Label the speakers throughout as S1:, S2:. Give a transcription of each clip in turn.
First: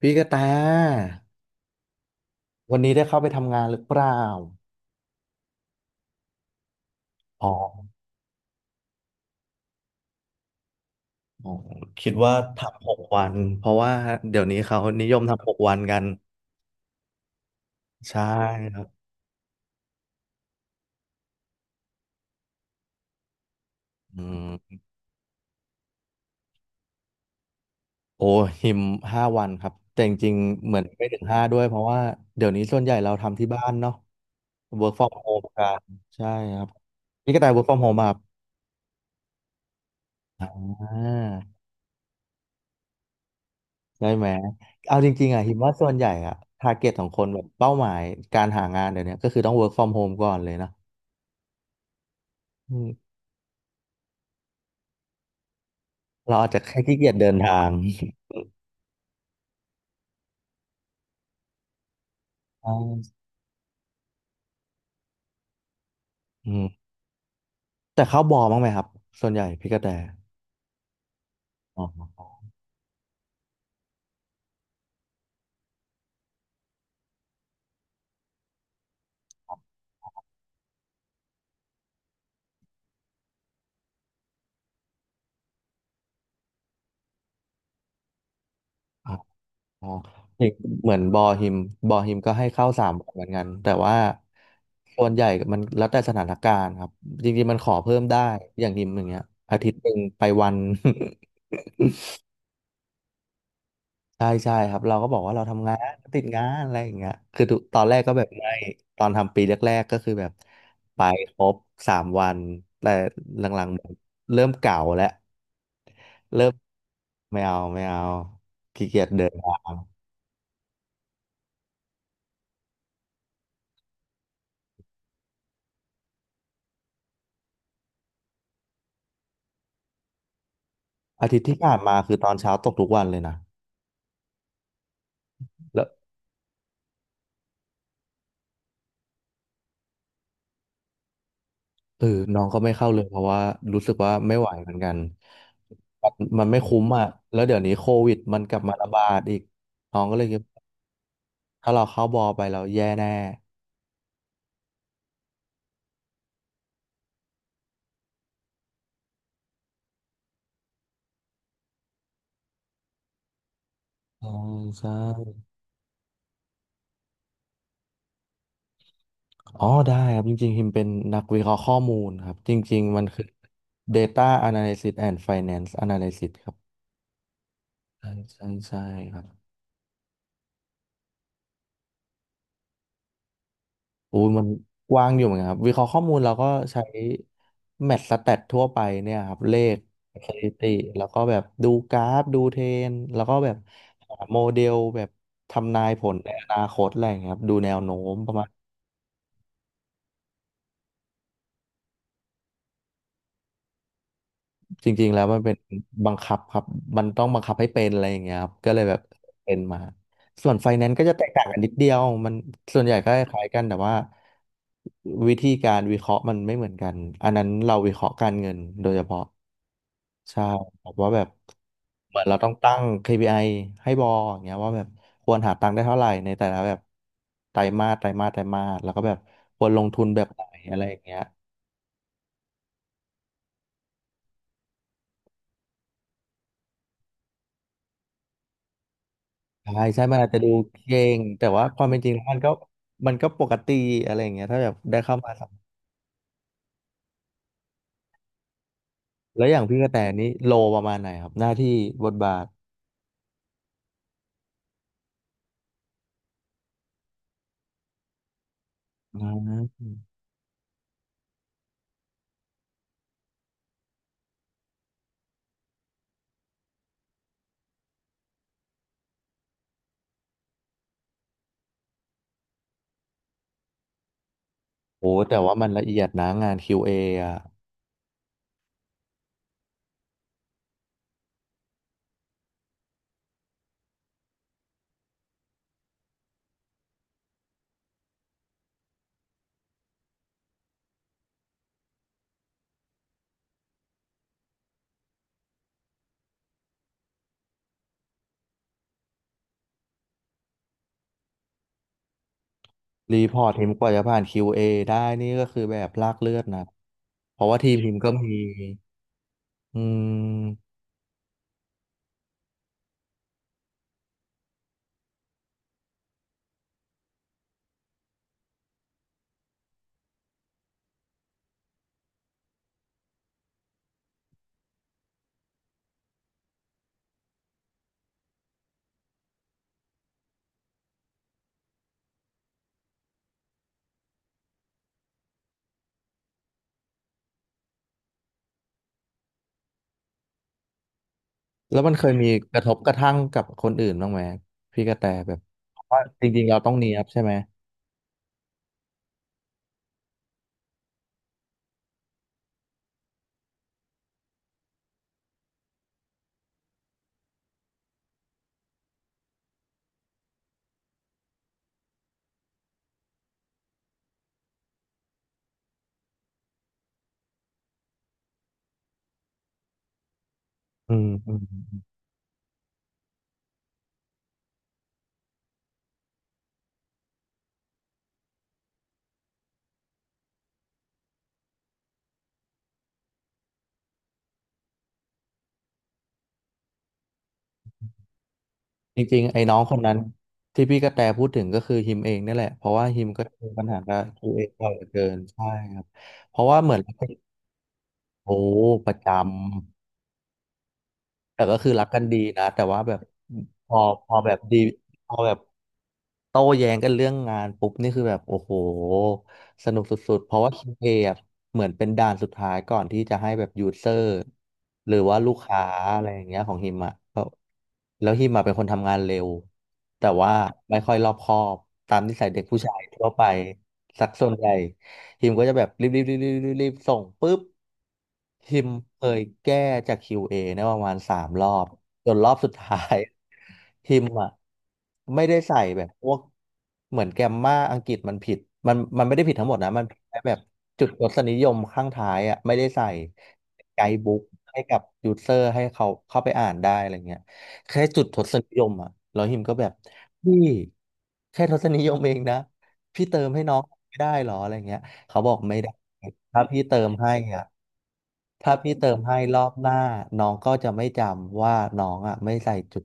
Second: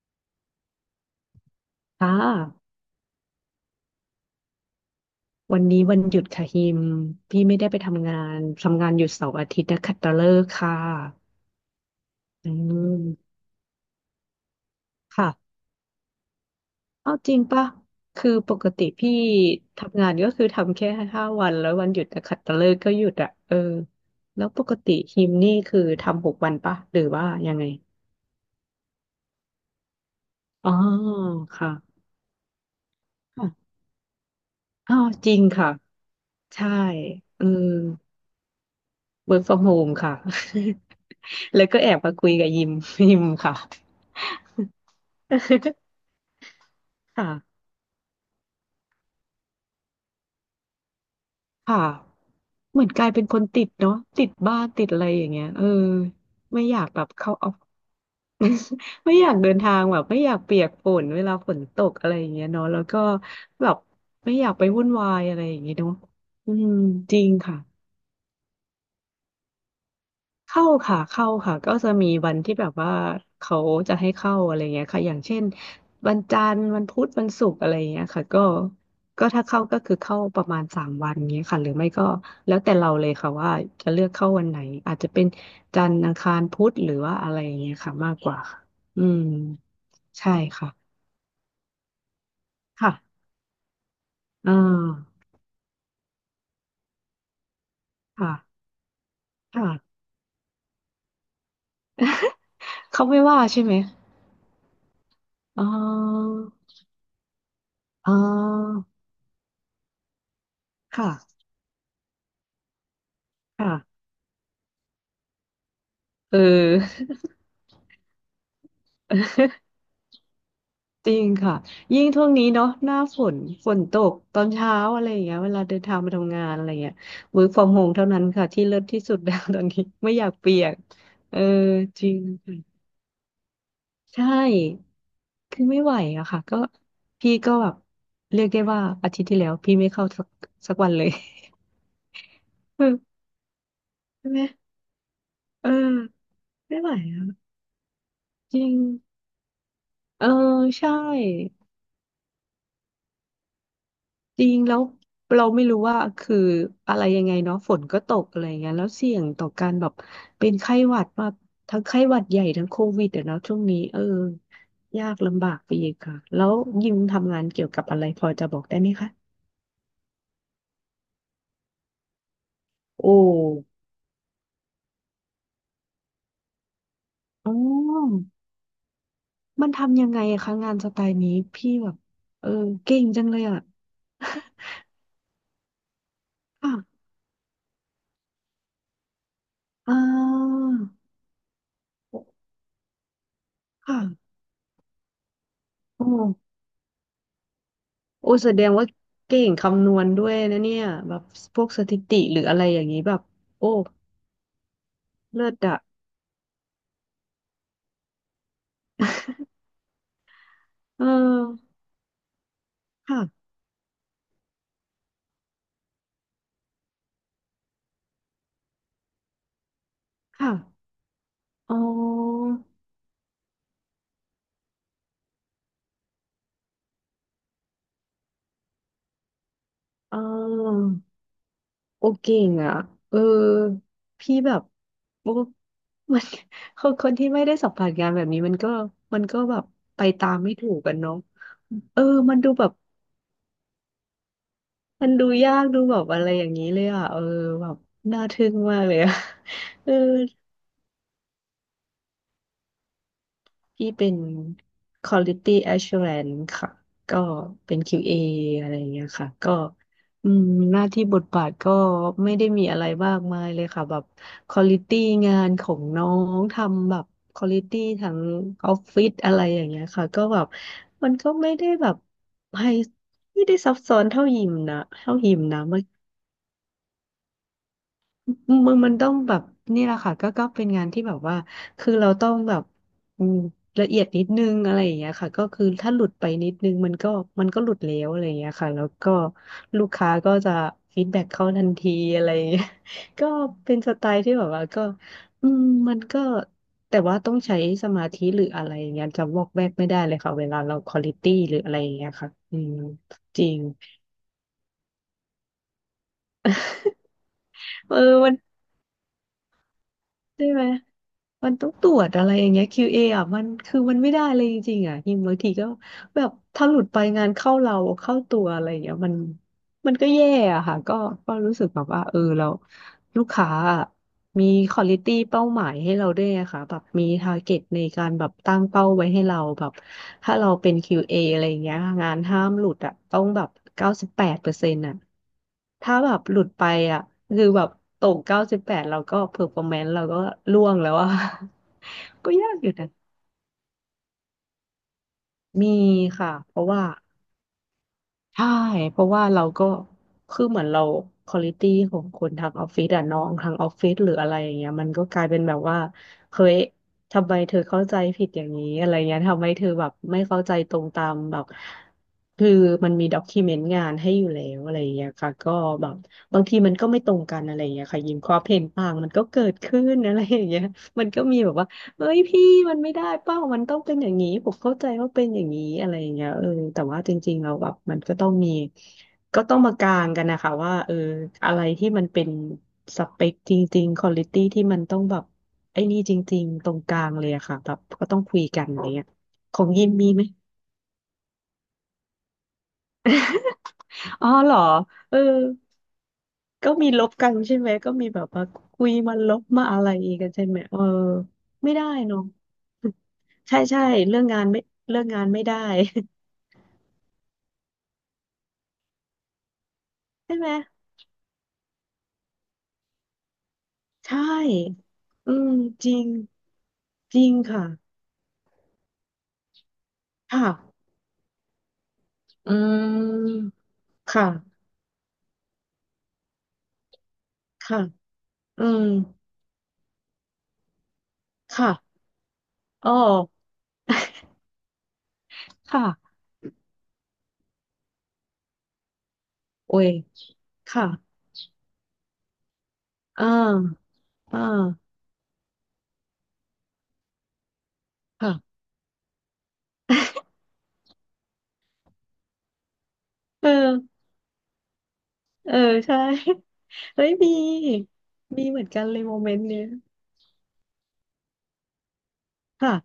S1: พี่กระแต
S2: ค่ะ
S1: วันนี้ได้เข้าไปทำงานหรือเปล่า
S2: วันนี้วันหยุดค่ะฮิมพี่
S1: อ๋อ
S2: ไม่ได้ไปทำงานหยุดเสาร์อาทิตย์นะขัดตฤกษ์ค่ะ
S1: อ๋อคิดว่า
S2: อื
S1: ทำหกวั
S2: ม
S1: นเพราะว่าเดี๋ยวนี้เขานิยมทำห
S2: ค่ะ
S1: กวันกัน
S2: เอาจริงปะ
S1: ใช่
S2: คือปก
S1: ครั
S2: ติ
S1: บ
S2: พี่ทำงานก็คือทำแค่ห้าวันแล้ววันหยุดนะขัดตฤกษ์ก็หยุดอ่ะเออ
S1: อื
S2: แล้
S1: ม
S2: วปกติฮิมนี่คือทำหกวันปะหรือว่ายังไง
S1: โอ้หิม5 วันครับแต่จริงๆ
S2: อ๋อ
S1: เหมือนไม่ถึงห้าด้วย
S2: ค่ะ
S1: เพราะว่าเดี๋ยวนี้ส่วนใหญ่เราทำที่
S2: ค่ะ
S1: บ้านเนาะ work
S2: อ๋อ
S1: from
S2: จริง
S1: home กั
S2: ค่ะ
S1: นใช่ครั
S2: ใช่
S1: บพี่กระ
S2: เอื
S1: แต work
S2: ม
S1: from home ป่ะครับ
S2: work from home ค่ะ
S1: อ่า
S2: แล้วก็แอบมาคุยกับยิม ยิมค่ะ
S1: ได้ไหมเอาจริงๆอ่ะหิมว่า ส่วนใหญ่อ่ะทาร์เก็ตของคนแบบ
S2: ค่ะ
S1: เป้าหมายการหางานเดี๋ยวนี้ก็คือต้อง work from home ก่อนเลยนะ
S2: ค่ะเหมือนกลายเป็นคนติดเนาะติดบ้านติดอะไรอย่างเงี้ยเออ
S1: เราอาจจะ
S2: ไม่อ
S1: แค่
S2: ยาก
S1: ขี้
S2: แบ
S1: เกี
S2: บ
S1: ยจเดิ
S2: เข้า
S1: น
S2: ออฟ
S1: ทาง
S2: ไม่อยากเดินทางแบบไม่อยากเปียกฝนเวลาฝนตกอะไรอย่างเงี้ย เนาะ
S1: อ่า
S2: แล้วก็แบบไม่อยากไปวุ่นวายอะไรอย่างเงี้ยเนาะ
S1: อื
S2: อืม
S1: ม
S2: จริงค่ะ
S1: แต่เข้าบอบ้างไหมครับ ส่วนใหญ่พี่กระแต
S2: เข้าค่ะเข้าค่ะก็
S1: อ๋
S2: จะมี
S1: อ
S2: วันที่แบบว่าเขาจะให้เข้าอะไรเงี้ยค่ะอย่างเช่นวันจันทร์วันพุธวันศุกร์อะไรเงี้ยค่ะก็ก็ถ้าเข้าก็คือเข้าประมาณสามวันเงี้ยค่ะหรือไม่ก็แล้วแต่เราเลยค่ะว่าจะเลือกเข้าวันไหนอาจจะเป็นจันทร์อังคารพุธหรือว่าอะไรอย่างเงี้ยค่ะมากกว่าค่ะอื
S1: อ๋อ
S2: ม
S1: อ๋อ
S2: ใช่
S1: อย่าง
S2: ค่ะ
S1: เหมือนบอฮิมบอฮิมก็ให้เข้า 3 วันเห
S2: ค่ะ
S1: มือนกัน แต่ว่า
S2: อ่า
S1: ส่วนใหญ่มันแล้วแต่สถานการณ์ครับ จริงๆมันขอเพิ่มได้
S2: ค่ะ
S1: อย่างฮิมอย่างเงี้ยอาทิตย์หนึ่ง
S2: ค่ะ
S1: ไปวัน
S2: เขาไม่ว่าใช่ไหม
S1: ใช่ใช่ครับเราก็บอกว่าเรา
S2: อ๋
S1: ทำงานติด
S2: อ
S1: งานอะไรอย่างเงี้ยคือทุกตอนแรก
S2: อ๋
S1: ก็แบบไม่
S2: อ
S1: ตอนทำปีแรกๆก็คือแบบไป
S2: ค่ะ
S1: ครบ 3 วัน แต่หลังๆเหมือน
S2: ค่ะ
S1: เริ่มเก่าแล้ว
S2: เอ
S1: เริ่ม
S2: อ
S1: ไม่เอาไม่เอาขี้เกียจเดินทาง
S2: จริงค่ะยิ่งช่วงนี้เนาะหน้าฝนฝนตกตอนเช้าอะไรอย่างเงี้ยเวลาเดินทางมาทำงานอะไรเงี้ย work from home เท่านั้นค่ะที่เลิศที่สุด แล้ว ตอนนี้ไม่อยากเปียก
S1: อา
S2: เอ
S1: ทิต
S2: อ
S1: ย์ที่ผ่านมา
S2: จริ
S1: คือ
S2: ง
S1: ตอนเช้าตก
S2: ค่ะ
S1: ทุกวันเลยนะ
S2: ใช่คือไม่
S1: แล้ว
S2: ไหวอะค่ะก็พี่ก็แบบเรียกได้ว่าอาทิตย์ที่แล้วพี่ไม่เข้าสักวันเลย
S1: เออน้องก็ไม่ เข้าเลย
S2: เออ
S1: เพราะว่ารู้สึกว่า
S2: ใช่
S1: ไม่
S2: ไหม
S1: ไหวเหมือนกัน
S2: เออ
S1: มันมันไม่
S2: ไม่
S1: คุ้ม
S2: ไหว
S1: อ่ะ
S2: อะ
S1: แล้วเดี๋ยวนี้โควิดมันก
S2: จ
S1: ลับ
S2: ริ
S1: มา
S2: ง
S1: ระบาดอีก น้องก็เล
S2: เอ
S1: ย
S2: อ
S1: คิดว่า
S2: ใช่
S1: ถ้าเราเข้าบอไปเราแย่แน่
S2: จริงแล้วเราไม่รู้ว่าคืออะไรยังไงเนาะฝนก็ตกอะไรอย่างเงี้ยแล้วเสี่ยงต่อการแบบเป็นไข้หวัดมากทั้งไข้หวัดใหญ่ทั้งโควิดอะเนาะช่วงนี้เอ
S1: อ๋อใช่
S2: อยากลำบากไปอีกค่ะแล้วยิมทำงานเกี่ยวกับอะไรพอจะบอกได้ไหมคะ
S1: อ๋อได้ครับจริงๆฮิมเป็นนักวิเคราะห์ข้อมูลครับจริงๆ มั
S2: โอ
S1: นคือ
S2: ้
S1: Data Analysis and Finance Analysis ครับ
S2: อ๋
S1: ใช่
S2: อ
S1: ใช่ใช่ครับ
S2: มันทำยังไงอะคะงานสไตล์นี้พี่แบบเออเก่งจังเลยอะ
S1: อู้ยมันกว้างอยู่เหมือนกันครับวิเคราะห์ข้อมูลเราก็ ใช้
S2: ค่ะ
S1: แมทสแตททั่วไปเนี่ยครับเลข
S2: อ่
S1: สถิ
S2: า
S1: ติแล้วก็แบบดูกราฟดูเทรนด์แล้วก็แบบหา
S2: ค่ะ
S1: โมเดลแบบทำนาย
S2: โอ
S1: ผลในอ
S2: ้
S1: นาคตอะไรอย่างเงี้ยครับดูแนวโน้มป
S2: โอ้
S1: ระ
S2: ย
S1: มาณ
S2: แสดงว่าเก่งคำนวณด้วยนะเนี่ยแบบพวกสถิติหรืออะไรอย่างนี้แบบโอ้
S1: จริงๆแล้วมัน
S2: เลิ
S1: เป็
S2: ศ
S1: น
S2: อะ
S1: บังคับครับ มันต้องบังคับให้เป็นอะไรอย่างเงี้ยครับ ก็เลยแบบเป็นมา ส่วนไฟแนนซ์ก็
S2: เอ
S1: จะแตกต่างกันนิ
S2: อ
S1: ดเดียว มันส่วนใหญ่ก็ค
S2: ค่ะ
S1: ล้ายกันแต่ว่าวิธีการวิเคราะห์มันไม่เหมือนกัน อันนั้นเราวิเคราะห์การเงินโดยเฉพาะใช่
S2: ค่ะ
S1: แบบว่าแบบ
S2: อ๋
S1: เหมือนเราต้
S2: อ
S1: องตั้ง KPI ให้บออย่างเงี้ยว่าแบบควรหาตังค์ได้เท่าไหร่ในแต่ละแบบไตรมาสไตรมาสไตรมาสแล้วก็แบบควรลงทุน
S2: เ
S1: แบบไหนอะ
S2: ออ
S1: ไรอย่างเงี้ย
S2: โอเก่งอะเออพี่แบบโอ้มัน คนที่ไม่ได้สัมผัสงานแบบนี้มันก็แบบ
S1: ใช่
S2: ไป
S1: ใช่มัน
S2: ตา
S1: อาจ
S2: ม
S1: จะดู
S2: ไม่ถูกกัน
S1: เก่
S2: เนาะ
S1: งแต่ว่าความเป็
S2: เอ
S1: น
S2: อ
S1: จริงแล้ว
S2: มั
S1: มั
S2: น
S1: นก็
S2: ดูแบบ
S1: มันก็ปกติอะไรอย่างเงี้ยถ้าแบบได้
S2: มัน
S1: เข้า
S2: ดู
S1: มาสัม
S2: ยา
S1: ผั
S2: กดู
S1: ส
S2: แบบอะไรอย่างนี้เลยอะเออแบบน่าทึ่งมากเลยอะ
S1: แล้วอย่างพี่ก
S2: เอ
S1: ระ
S2: อ
S1: แตนี้โลประมาณไหนครับหน้าที่บทบาท
S2: พี่เป็น Quality Assurance ค่ะก็เป็น QA ออะไรอย่างเงี้ย
S1: น
S2: ค่ะก็
S1: ะ
S2: อืมหน้าที่บทบาทก็ไม่ได้มีอะไรมากมายเลยค่ะแบบ Quality งานของน้องทำแบบ Quality ทั้งออฟฟิศอะไรอย่างเงี้ยค่ะก็แบบมันก็ไม่ได้แบบไฮไม่ได้ซับซ้อน
S1: โอ้
S2: เท่ายิ
S1: แต่
S2: ม
S1: ว่า
S2: นะ
S1: มันละเอียดนะงาน QA ออะ
S2: มันต้องแบบนี่แหละค่ะก็ก็เป็นงานที่แบบว่าคือเราต้องแบบอืมละเอียดนิดนึงอะไรอย่างเงี้ยค่ะก็คือถ้าหลุดไปนิดนึงมันก็หลุดแล้วอะไรอย่างเงี้ยค่ะแล้วก็ลูกค้าก็จะฟีดแบ็กเข้าทันทีอะไรอย่างเงี้ย ก็เป็นสไตล์ที่แบบว่าก็อืมมันก็แต่ว่าต้องใช้สมาธิหรืออะไรอย่างเงี้ยจะวอกแวกไม่ได้เลยค่ะเวลาเราควอลิตี้หรืออะไรอย่างเงี้ยค่ะอืม
S1: รีพ
S2: จ
S1: อร์
S2: ริ
S1: ต
S2: ง
S1: ทีมกว่าจะผ่าน QA ได้นี่ก็คือแบบลากเลือดนะเพราะว่าทีมพิ
S2: เอ
S1: ม
S2: อ
S1: พ์ก็มี
S2: มัน
S1: อื
S2: ใช่ไหม
S1: ม
S2: มันต้องตรวจอะไรอย่างเงี้ย QA ออ่ะ มันคือมันไม่ได้เลยจริงๆ อ่ะฮิมบางทีก็แบบ ถ้าหลุดไปงานเข้าเรา เข้าตัวอะไรอย่างเงี้ยมัน มันก็แย่อะค่ะก็ก็รู้สึกแบบว่าเออเราลูกค้าอะมีควอลิตี้เป้าหมายให้เราด้วยอะค่ะแบบมีทาร์เก็ตในการแบบตั้งเป้าไว้ให้เราแบบถ้าเราเป็น QA ออะไรอย่างเงี้ยงานห้ามหลุดอะต้องแบบ98%อะถ้าแบบหลุดไปอะคือแบบตกเก้าสิบแปดเราก็เพอร์ฟอร์แมนซ์เราก็ร่วงแล้วอะ
S1: แล้วมันเคย มี
S2: ก็ยา
S1: ก
S2: ก
S1: ระ
S2: อ
S1: ท
S2: ยู่
S1: บ
S2: นะ
S1: กระทั่งกับคนอื่นบ้างไหมพี่กระแตแบบ
S2: มี
S1: เพราะว่าจ
S2: ค่ะ
S1: ริงๆ
S2: เพ
S1: เรา
S2: ราะ
S1: ต้อง
S2: ว่า
S1: เนียบใช่ไหม
S2: ใช่เพราะว่าเราก็คือเหมือนเราควอลิตี้ของคนทางออฟฟิศอะน้องทางออฟฟิศหรืออะไรอย่างเงี้ยมันก็กลายเป็นแบบว่าเฮ้ยทำไมเธอเข้าใจผิดอย่างนี้อะไรเงี้ยทำไมเธอแบบไม่เข้าใจตรงตามแบบคือมันมีด็อกิเมนต์งานให้อยู่แล้วอะไรอย่างเงี้ยค่ะก็แบบบางทีมันก็ไม่ตรงกันอะไรอย่างเงี้ยค่ะยิมความเห็นต่างมันก็เกิดขึ้นอะไรอย่างเงี้ย
S1: อื
S2: มั
S1: ม
S2: นก็
S1: อื
S2: มี
S1: ม
S2: แบบว่า เฮ้ยพี่มันไม่ได้เป้ามันต้องเป็นอย่างนี้ผมเข้าใจว่าเป็นอย่างนี้อะไรอย่างเงี้ยเออแต่ว่าจริงๆเราแล้วแบบมันก็ต้องมีก็ต้องมากลางกันนะคะว่าเอออะไรที่มันเป็นสเปคจริงๆควอลิตี้ที่มันต้องแบบไอ้นี่จริงๆตรงกลางเลยอะค่ะแบบก็ต้องคุยกันอะไร
S1: จ
S2: เงี้ย
S1: ริงๆ ไอ้น้
S2: ข
S1: อง
S2: อง
S1: คน
S2: ยิน
S1: นั้น
S2: มีไหม
S1: ที่พี่กระแตพูดถึงก็คือฮิมเองนี่แหละ เพราะว่าฮิมก็เจอปัญหากับ
S2: อ๋
S1: ตั
S2: อ
S1: วเอง
S2: เหรอ
S1: บ่อยเหลือเกิ
S2: เอ
S1: น
S2: อ
S1: ใช่ครับ เพราะว่าเห
S2: ก็
S1: มือน
S2: มี
S1: เรา
S2: ล
S1: เป็น
S2: บกันใช่ไหมก็มีแบบ
S1: โอ้
S2: ว่าคุ
S1: ป
S2: ย
S1: ระ
S2: มา
S1: จำ
S2: ลบมาอะไรกันใช่ไหมเออ
S1: แต่ก็คื
S2: ไม่
S1: อรั
S2: ได้
S1: กกัน
S2: เน
S1: ดี
S2: อะ
S1: นะแต่ว่าแบบ
S2: ใช่
S1: พอ
S2: ใช่
S1: พอ
S2: เรื่อง
S1: แบบ
S2: งาน
S1: ดี
S2: ไม่เรื่อง
S1: พอ
S2: งาน
S1: แบบ
S2: ไม่ได้
S1: โต้แย้งกันเรื่องงานปุ๊บนี่คือแบบโอ้โหสนุกสุดๆเพ
S2: ใช่
S1: ราะ
S2: ไหม
S1: ว่าคิวเออะเหมือนเป็นด่านสุดท้ายก่อนที่จะให้แบบยูเซอร์
S2: ใช่
S1: หรือว่าลู
S2: อื
S1: ก
S2: ม
S1: ค้า
S2: จริ
S1: อะไร
S2: ง
S1: อย่างเงี้ยของฮิมอะ
S2: จ
S1: ก็
S2: ริงค่ะ
S1: แล้วฮิมอะเป็นคนทำงานเร็วแต่ว่าไม่
S2: ค่ะ
S1: ค่อยรอบคอบตามนิสัยเด็ก
S2: อื
S1: ผู้ชายทั่วไป
S2: ม
S1: สัก
S2: ค่ะ
S1: ส่วนใหญ่ ทีมก็จะแบบรีบรีบรีบรีบรีบรีบส่งปุ๊บ
S2: ค่ะ
S1: ที
S2: อื
S1: ม
S2: ม
S1: เคยแก้จาก QA เอเนี่ยประมาณ 3 รอบ
S2: ค่ะ
S1: จนรอบสุดท้า
S2: อ๋อ
S1: ย ทีมอ่ะ ไม่ได้ใส่แบ
S2: ค่ะ
S1: บพวกเหมือนแกมมาอังกฤษมันผิดมันไม่ได้ผิดทั้งหมดนะ
S2: โอ้
S1: มัน
S2: ย
S1: ผิดแค่แบบ
S2: ค่ะ
S1: จุดรสนิยมข้างท้ายอ่ะไม่ได้ใส่
S2: อ่
S1: ไก
S2: า
S1: ด์บุ๊ก
S2: อ่
S1: ให้กับ
S2: า
S1: ยูเซอร์ให้เขาเข้าไปอ่านได้อะไรเงี้ยแค่จุดท
S2: ค่ะ
S1: ศนิยมอ่ะแล้วหิมก็แบบ พี่แค่ทศนิยมเองนะพี่เติมให้
S2: เอ
S1: น้องไม่
S2: อ
S1: ได้เหรออะไรเงี้ย เขาบอก
S2: เออ
S1: ไม่ได้
S2: ใช่
S1: ถ้าพี่เติม
S2: เฮ้
S1: ให้
S2: ยมี
S1: อ่ะ
S2: มี
S1: ถ้า
S2: เหมือน
S1: พี่
S2: กัน
S1: เติ
S2: เล
S1: ม
S2: ยโม
S1: ให้
S2: เม
S1: ร
S2: น
S1: อ
S2: ต์
S1: บ
S2: เนี้
S1: ห
S2: ย
S1: น้าน้องก็จะไม่จำว่าน้องอ่ะไม่ใส่
S2: ค่ะ
S1: จุด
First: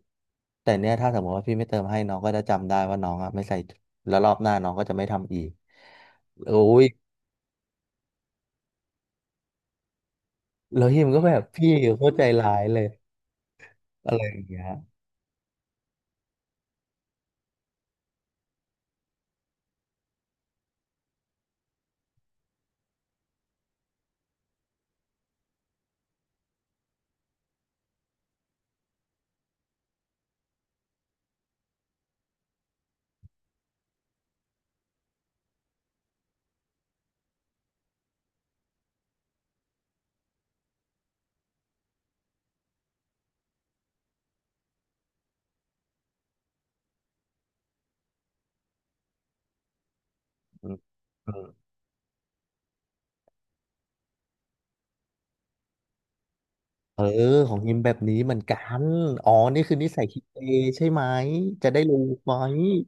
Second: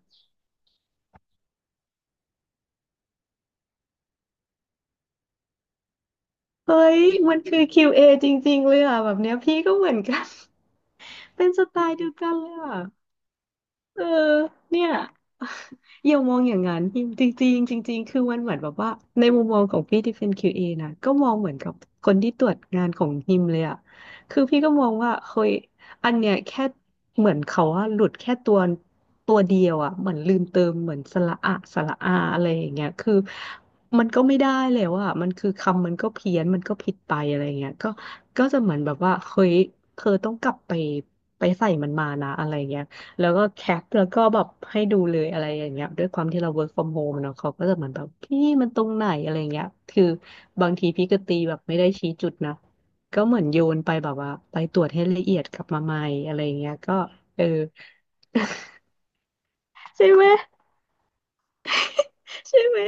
S1: แต่เนี้ยถ้าสมมติว่าพี่ไม่เติมให้น้องก็จะจำได้ว่าน้องอ่ะไม่ใส่จุดแล้วรอบหน้าน้องก็จะไม่ทำอีกโอ้
S2: เฮ้
S1: ย
S2: ยมันคือ q อจริงๆเลยอ่ะแบบเนี้ยพี่ก็เหมือนกัน
S1: แล้วฮิมก็แบ บ
S2: เป็นส
S1: พี่
S2: ไตล์
S1: โค
S2: เดียว
S1: ตรใจ
S2: กันเล
S1: ร้า
S2: ย
S1: ย
S2: อ่ะ
S1: เลย
S2: เออ
S1: อะไรอย่างเงี้ย
S2: เนี่ย อย่ามองอย่างนั้นจริงจริงจริงจริงๆคือมันเหมือนแบบว่าในมุมมองของพี่ที่เป็น QA นะก็มองเหมือนกับคนที่ตรวจงานของฮิมเลยอะคือพี่ก็มองว่าเฮ้ยอันเนี้ยแค่เหมือนเขาว่าหลุดแค่ตัวเดียวอะเหมือนลืมเติมเหมือนสระอะสระอาอะไรอย่างเงี้ยคือมันก็ไม่ได้แล้วอะมันคือคำมันก็เพี้ยนมันก็ผิดไปอะไรอย่างเงี้ยก็ก็จะเหมือนแบบว่าเฮ้ยเธอต้องกลับไปไปใส่มันมานะอะไรเงี้ย แล้วก็แคปแล้วก็แบบให้ดูเลยอะไรอย่างเงี้ยด้วยความที่เรา work from home เนาะเขาก็จะเหมือนแบบพี่มันตรงไหนอะไรเงี้ยคือ
S1: อื
S2: บาง
S1: ม
S2: ทีพี่ก็
S1: อื
S2: ตี
S1: ม
S2: แบบไม่ได้ชี้จุดนะก็เหมือนโยนไปแบบว่าไปตรวจให้ละเอียดกลับมาใหม่อะไรเงี้ยก็
S1: เออ
S2: เออ
S1: ของฮิมแบบนี้เหมือนกันอ๋อนี่คือนิสัย
S2: ใช่
S1: คิ
S2: ไห
S1: ด
S2: ม
S1: เองใช่ไหมจะได้รู้ไหม
S2: ใช่ไหม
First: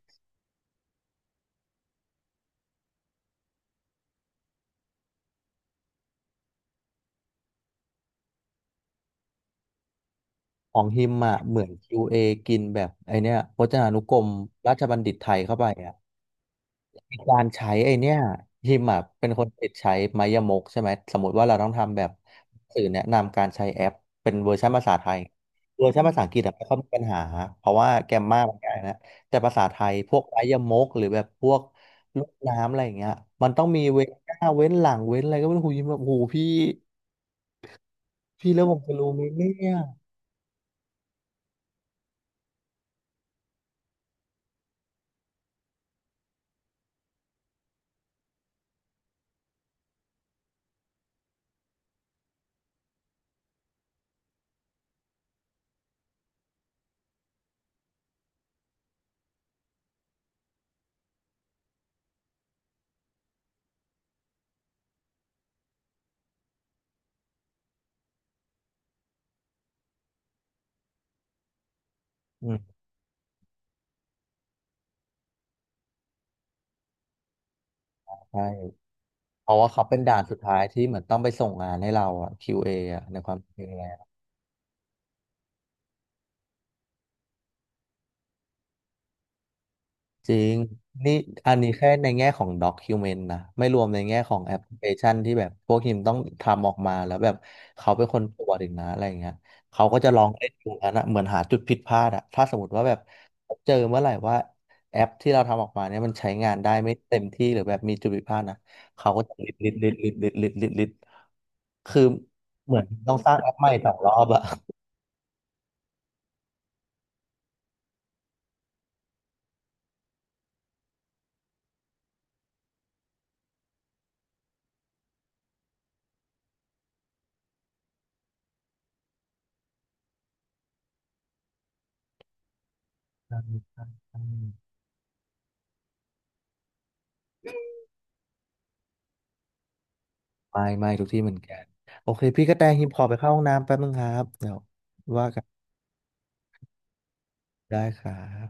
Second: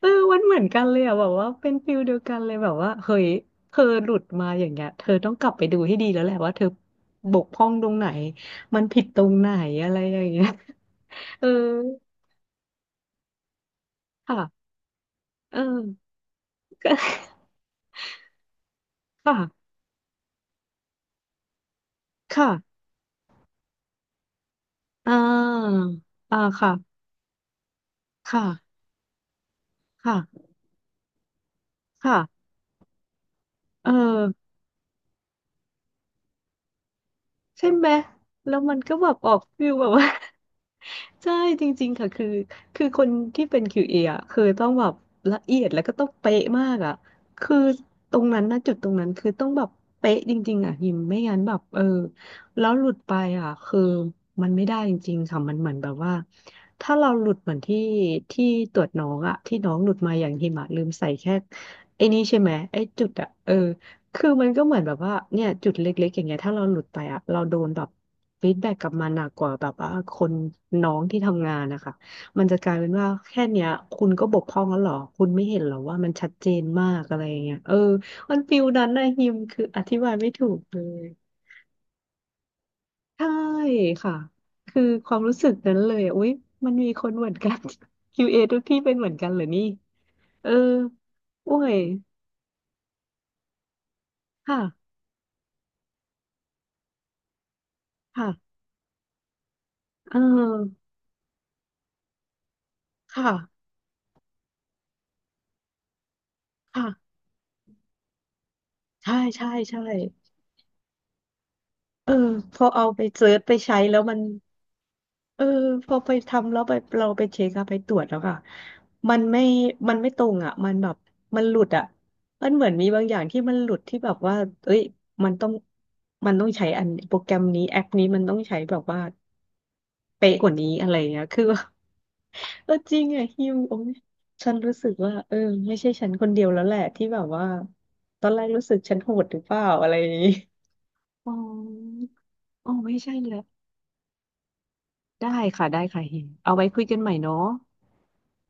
S2: เออมันเหมือนกันเลยอะแบบว่าเป็นฟิลเดียวกันเลยแบบว่าเฮ้ยเธอหลุดมาอย่างเงี้ยเธอต้องกลับไปดูให้ดีแล้วแหละว่าเธอบกพร่องตรงไหนมันผิดตรงไหนอะไรอย่างเงี้ย
S1: ของฮิมอ่ะ
S2: เออ
S1: เหมือน QA กินแบบไอเนี้ยพจนานุกรม
S2: ค่ะ
S1: ราชบัณฑิตไทยเข้า
S2: เอ
S1: ไปอ่ะ
S2: อก็
S1: มีการใช้ไอเนี้ยฮิมอ่ะเป็นคนติด
S2: ค่ะ
S1: ใช้ไมยมกใช่ไหมสมมติว่าเราต้องทำแบบ
S2: ค่ะ
S1: สื่อแนะนำการใช้แอปเป็นเวอร์ชันภาษาไท
S2: อ่
S1: ย
S2: า
S1: เวอร์ชันภาษาอังก
S2: อ่า
S1: ฤษอะไม่
S2: ค่ะ
S1: ค่อยมีปัญหาเพราะว่าแกรมมา
S2: ค่ะ
S1: มันง่ายนะแต่ภาษาไทยพวกไม
S2: ค่ะ
S1: ยมกหรือแบบพวก
S2: ค่ะ
S1: ลูกน้ำอะไรอย่างเงี้ยมันต้องมี
S2: เออ
S1: เว้นหน้าเว้นหลังเว้นอะไรก็ไม่รู้หูยิมแบบหูพี่
S2: ใช่ไหม
S1: พี่
S2: แล้ว
S1: แล้วผ
S2: มั
S1: ม
S2: น
S1: จะ
S2: ก็แบ
S1: รู้
S2: บ
S1: ไหม
S2: ออ
S1: เ
S2: กฟิ
S1: นี่
S2: ล
S1: ย
S2: แบบว่า ใช่จริงๆค่ะคือคือคนที่เป็น q เออ่ะคือต้องแบบละเอียดแล้วก็ต้องเป๊ะมากอ่ะคือตรงนั้นนะจุดตรงนั้นคือต้องแบบเป๊ะจริงๆอ่ะหิมไม่งั้นแบบเออแล้วหลุดไปอ่ะคือมันไม่ได้จริงๆค่ะมันเหมือนแบบว่าถ้าเราหลุดเหมือนที่ตรวจน้องอ่ะที่น้องหลุดมาอย่างหิมะลืมใส่แค่ไอ้นี่ใช่ไหมไอ้จุดอ่ะเออ คือมันก็เหมือนแบบว่าเนี่ยจุดเล็กๆอย่างเงี้ยถ้าเราหลุดไปอะเราโดนแบบฟีดแบ็กกลับมาหนักกว่าแบบว่าคนน้องที่ทำงานนะคะมั
S1: อื
S2: นจะก
S1: ม
S2: ลายเป็นว่าแค่เนี้ยคุณก็บกพร่องแล้วเหรอคุณไม่เห็นเหรอว่ามันชัดเจนมากอะไรอย่างเงี้ยเออมันฟิล
S1: ใช่
S2: นั้นนะฮิม
S1: เพราะ
S2: คือ
S1: ว่า
S2: อ
S1: เขาเป็
S2: ธิ
S1: น
S2: บาย
S1: ด่าน
S2: ไม่
S1: สุด
S2: ถู
S1: ท้า
S2: ก
S1: ย
S2: เล
S1: ที่เหมือน
S2: ย
S1: ต้องไปส่งงานให้เราอะ QA ออะใน
S2: ใช่
S1: ความจรองแล้ว
S2: ค่ะคือความรู้สึกนั้นเลยอุ๊ยมันมีคนเหมือนกัน คิวเ a ทุกที่เป็นเหมือนกันเหรอนี่
S1: จริ
S2: เออ
S1: งนี่อั
S2: โอ้
S1: นนี้
S2: ย
S1: แค่ในแง่ของ document นะไม่รวมในแง่ของแอ
S2: ค่ะ
S1: ปพลิเคชันที่แบบพวกทีมต้องทำออกมาแล้วแบบเขาเป็นคนตรว
S2: ค่ะ
S1: จอีกนะอะไรอย่างเงี้ยเขาก็จะ
S2: เ
S1: ลองเล่นดู
S2: ออ
S1: อันนะเหมือนหาจุดผิดพลาดอะถ้าสมมติว่าแบบ
S2: ค่ะ
S1: เจอเมื่อไหร่ว่าแอปที่เราทำออกมาเนี่ยมันใช้งานได้
S2: ค่ะ
S1: ไม่เต็มที่หรือแบบมีจุดผิดพลาดนะเขา
S2: ใช่
S1: ก็จะลิ
S2: ใช่
S1: ดลิด
S2: ใช่
S1: ลิดลิดลิดลิดลิดลิดคือ
S2: เออพอ
S1: เหมือน
S2: เอาไป
S1: ต้อง
S2: เซิ
S1: สร้าง
S2: ร์ช
S1: แอ
S2: ไป
S1: ปใหม่
S2: ใช้
S1: สอง
S2: แล้ว
S1: รอ
S2: มัน
S1: บอะ
S2: เออพอไปทำแล้วไปเราไปเช็คอะไปตรวจแล้วค่ะมันไม่ มันไม่ตรงอะมันแบบมันหลุดอะมันเหมือนมีบางอย่างที่มันหลุดที่แบบว่าเอ้ยมันต้อง มันต้องใช้อันโปรแกรมนี้แอปนี้มันต้องใช้แบบว่าเป๊ะกว่านี้อะไรเงี้ยคือว่าเออจริงอะฮิวโอ้ย
S1: อืม
S2: ฉันรู้สึกว่าเออไม่ใช่ฉันคนเดียวแล้วแหละที่แบบว่าตอนแรกรู้สึกฉันโหดหรือเปล่าอะไรอย่างงี้
S1: ไม่ทุกที่เห
S2: อ๋อ
S1: มือนกันโอเคพี่กระแต
S2: อ๋อ
S1: หิม
S2: ไม่
S1: ขอ
S2: ใช่
S1: ไปเข้า
S2: แล้
S1: ห้อง
S2: ว
S1: น้ำแป๊บนึงครับเดี๋ยวว่า
S2: ได้
S1: กัน
S2: ค่ะได้ค่ะเฮงเอาไว้คุยกันใหม่เนาะ
S1: ได้ครับ